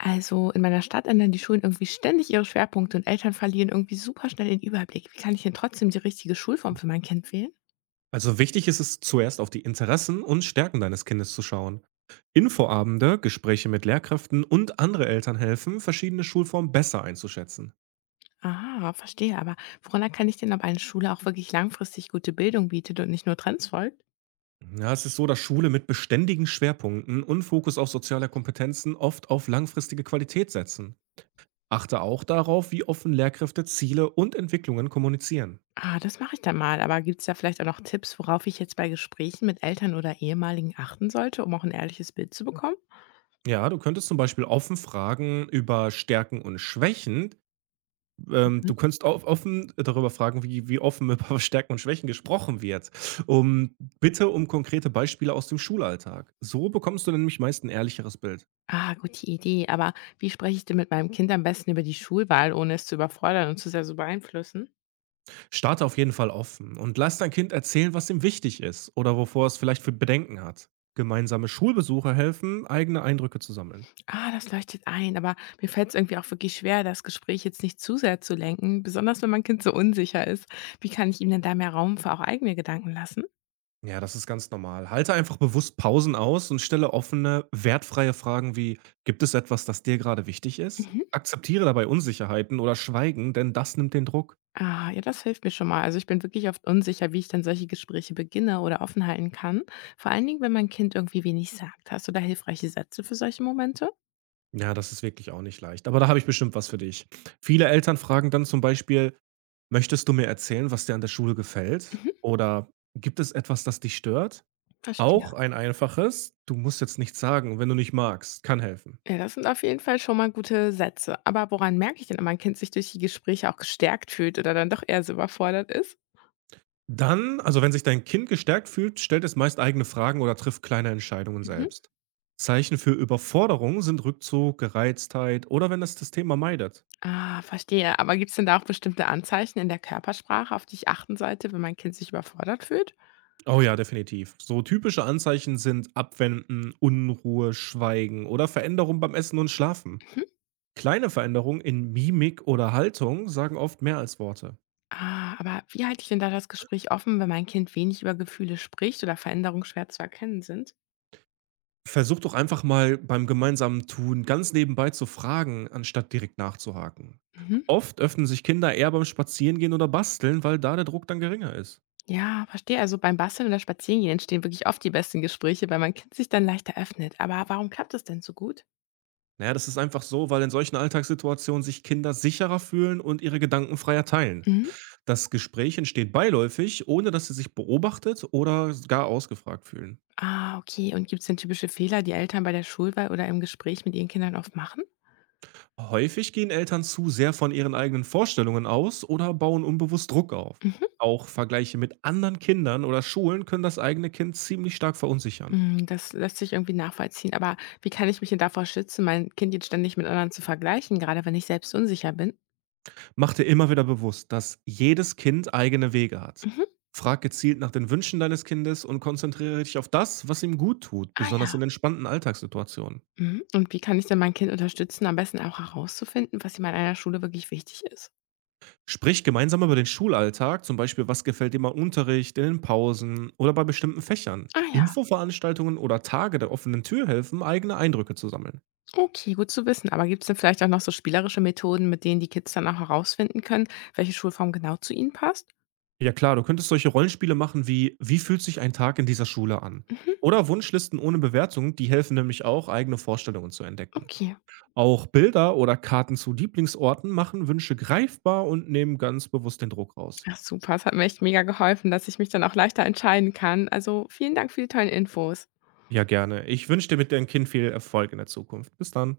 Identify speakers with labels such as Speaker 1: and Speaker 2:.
Speaker 1: Also in meiner Stadt ändern die Schulen irgendwie ständig ihre Schwerpunkte und Eltern verlieren irgendwie super schnell den Überblick. Wie kann ich denn trotzdem die richtige Schulform für mein Kind wählen?
Speaker 2: Also wichtig ist es, zuerst auf die Interessen und Stärken deines Kindes zu schauen. Infoabende, Gespräche mit Lehrkräften und andere Eltern helfen, verschiedene Schulformen besser einzuschätzen.
Speaker 1: Aha, verstehe. Aber woran erkenne ich denn, ob eine Schule auch wirklich langfristig gute Bildung bietet und nicht nur Trends folgt?
Speaker 2: Ja, es ist so, dass Schule mit beständigen Schwerpunkten und Fokus auf soziale Kompetenzen oft auf langfristige Qualität setzen. Achte auch darauf, wie offen Lehrkräfte Ziele und Entwicklungen kommunizieren.
Speaker 1: Ah, das mache ich dann mal. Aber gibt es da vielleicht auch noch Tipps, worauf ich jetzt bei Gesprächen mit Eltern oder Ehemaligen achten sollte, um auch ein ehrliches Bild zu bekommen?
Speaker 2: Ja, du könntest zum Beispiel offen fragen über Stärken und Schwächen. Du
Speaker 1: Mhm.
Speaker 2: könntest auch offen darüber fragen, wie offen über Stärken und Schwächen gesprochen wird. Um bitte um konkrete Beispiele aus dem Schulalltag. So bekommst du nämlich meist ein ehrlicheres Bild.
Speaker 1: Ah, gute Idee. Aber wie spreche ich denn mit meinem Kind am besten über die Schulwahl, ohne es zu überfordern und zu sehr zu beeinflussen?
Speaker 2: Starte auf jeden Fall offen und lass dein Kind erzählen, was ihm wichtig ist oder wovor es vielleicht für Bedenken hat. Gemeinsame Schulbesuche helfen, eigene Eindrücke zu sammeln.
Speaker 1: Ah, das leuchtet ein, aber mir fällt es irgendwie auch wirklich schwer, das Gespräch jetzt nicht zu sehr zu lenken, besonders wenn mein Kind so unsicher ist. Wie kann ich ihm denn da mehr Raum für auch eigene Gedanken lassen?
Speaker 2: Ja, das ist ganz normal. Halte einfach bewusst Pausen aus und stelle offene, wertfreie Fragen wie: „Gibt es etwas, das dir gerade wichtig ist?“
Speaker 1: Mhm.
Speaker 2: Akzeptiere dabei Unsicherheiten oder Schweigen, denn das nimmt den Druck.
Speaker 1: Ah, ja, das hilft mir schon mal. Also ich bin wirklich oft unsicher, wie ich dann solche Gespräche beginne oder offen halten kann. Vor allen Dingen, wenn mein Kind irgendwie wenig sagt. Hast du da hilfreiche Sätze für solche Momente?
Speaker 2: Ja, das ist wirklich auch nicht leicht. Aber da habe ich bestimmt was für dich. Viele Eltern fragen dann zum Beispiel: „Möchtest du mir erzählen, was dir an der Schule gefällt?“
Speaker 1: Mhm.
Speaker 2: Oder „Gibt es etwas, das dich stört?“
Speaker 1: Verstehe.
Speaker 2: Auch ein einfaches: „Du musst jetzt nichts sagen, wenn du nicht magst“, kann helfen.
Speaker 1: Ja, das sind auf jeden Fall schon mal gute Sätze. Aber woran merke ich denn, ob mein Kind sich durch die Gespräche auch gestärkt fühlt oder dann doch eher so überfordert ist?
Speaker 2: Dann also, wenn sich dein Kind gestärkt fühlt, stellt es meist eigene Fragen oder trifft kleine Entscheidungen
Speaker 1: Mhm.
Speaker 2: selbst. Zeichen für Überforderung sind Rückzug, Gereiztheit oder wenn es das Thema meidet.
Speaker 1: Ah, verstehe. Aber gibt es denn da auch bestimmte Anzeichen in der Körpersprache, auf die ich achten sollte, wenn mein Kind sich überfordert fühlt?
Speaker 2: Oh ja, definitiv. So typische Anzeichen sind Abwenden, Unruhe, Schweigen oder Veränderung beim Essen und Schlafen.
Speaker 1: Mhm.
Speaker 2: Kleine Veränderungen in Mimik oder Haltung sagen oft mehr als Worte.
Speaker 1: Ah, aber wie halte ich denn da das Gespräch offen, wenn mein Kind wenig über Gefühle spricht oder Veränderungen schwer zu erkennen sind?
Speaker 2: Versuch doch einfach mal beim gemeinsamen Tun ganz nebenbei zu fragen, anstatt direkt nachzuhaken.
Speaker 1: Mhm.
Speaker 2: Oft öffnen sich Kinder eher beim Spazierengehen oder Basteln, weil da der Druck dann geringer ist.
Speaker 1: Ja, verstehe. Also beim Basteln oder Spazierengehen entstehen wirklich oft die besten Gespräche, weil mein Kind sich dann leichter öffnet. Aber warum klappt das denn so gut?
Speaker 2: Naja, das ist einfach so, weil in solchen Alltagssituationen sich Kinder sicherer fühlen und ihre Gedanken freier teilen.
Speaker 1: Mhm.
Speaker 2: Das Gespräch entsteht beiläufig, ohne dass sie sich beobachtet oder gar ausgefragt fühlen.
Speaker 1: Ah, okay. Und gibt es denn typische Fehler, die Eltern bei der Schulwahl oder im Gespräch mit ihren Kindern oft machen?
Speaker 2: Häufig gehen Eltern zu sehr von ihren eigenen Vorstellungen aus oder bauen unbewusst Druck auf.
Speaker 1: Mhm.
Speaker 2: Auch Vergleiche mit anderen Kindern oder Schulen können das eigene Kind ziemlich stark verunsichern.
Speaker 1: Hm, das lässt sich irgendwie nachvollziehen. Aber wie kann ich mich denn davor schützen, mein Kind jetzt ständig mit anderen zu vergleichen, gerade wenn ich selbst unsicher bin?
Speaker 2: Mach dir immer wieder bewusst, dass jedes Kind eigene Wege hat.
Speaker 1: Mhm.
Speaker 2: Frag gezielt nach den Wünschen deines Kindes und konzentriere dich auf das, was ihm gut tut,
Speaker 1: Ah
Speaker 2: besonders
Speaker 1: ja.
Speaker 2: in entspannten Alltagssituationen.
Speaker 1: Mhm. Und wie kann ich denn mein Kind unterstützen, am besten auch herauszufinden, was ihm an einer Schule wirklich wichtig ist?
Speaker 2: Sprich gemeinsam über den Schulalltag, zum Beispiel, was gefällt dir mal im Unterricht, in den Pausen oder bei bestimmten Fächern.
Speaker 1: Ah ja,
Speaker 2: Infoveranstaltungen oder Tage der offenen Tür helfen, eigene Eindrücke zu sammeln.
Speaker 1: okay, gut zu wissen. Aber gibt es denn vielleicht auch noch so spielerische Methoden, mit denen die Kids dann auch herausfinden können, welche Schulform genau zu ihnen passt?
Speaker 2: Ja klar, du könntest solche Rollenspiele machen wie: Wie fühlt sich ein Tag in dieser Schule an?
Speaker 1: Mhm.
Speaker 2: Oder Wunschlisten ohne Bewertung, die helfen nämlich auch, eigene Vorstellungen zu entdecken.
Speaker 1: Okay.
Speaker 2: Auch Bilder oder Karten zu Lieblingsorten machen Wünsche greifbar und nehmen ganz bewusst den Druck raus.
Speaker 1: Ach super, es hat mir echt mega geholfen, dass ich mich dann auch leichter entscheiden kann. Also vielen Dank für die tollen Infos.
Speaker 2: Ja gerne. Ich wünsche dir mit deinem Kind viel Erfolg in der Zukunft. Bis dann.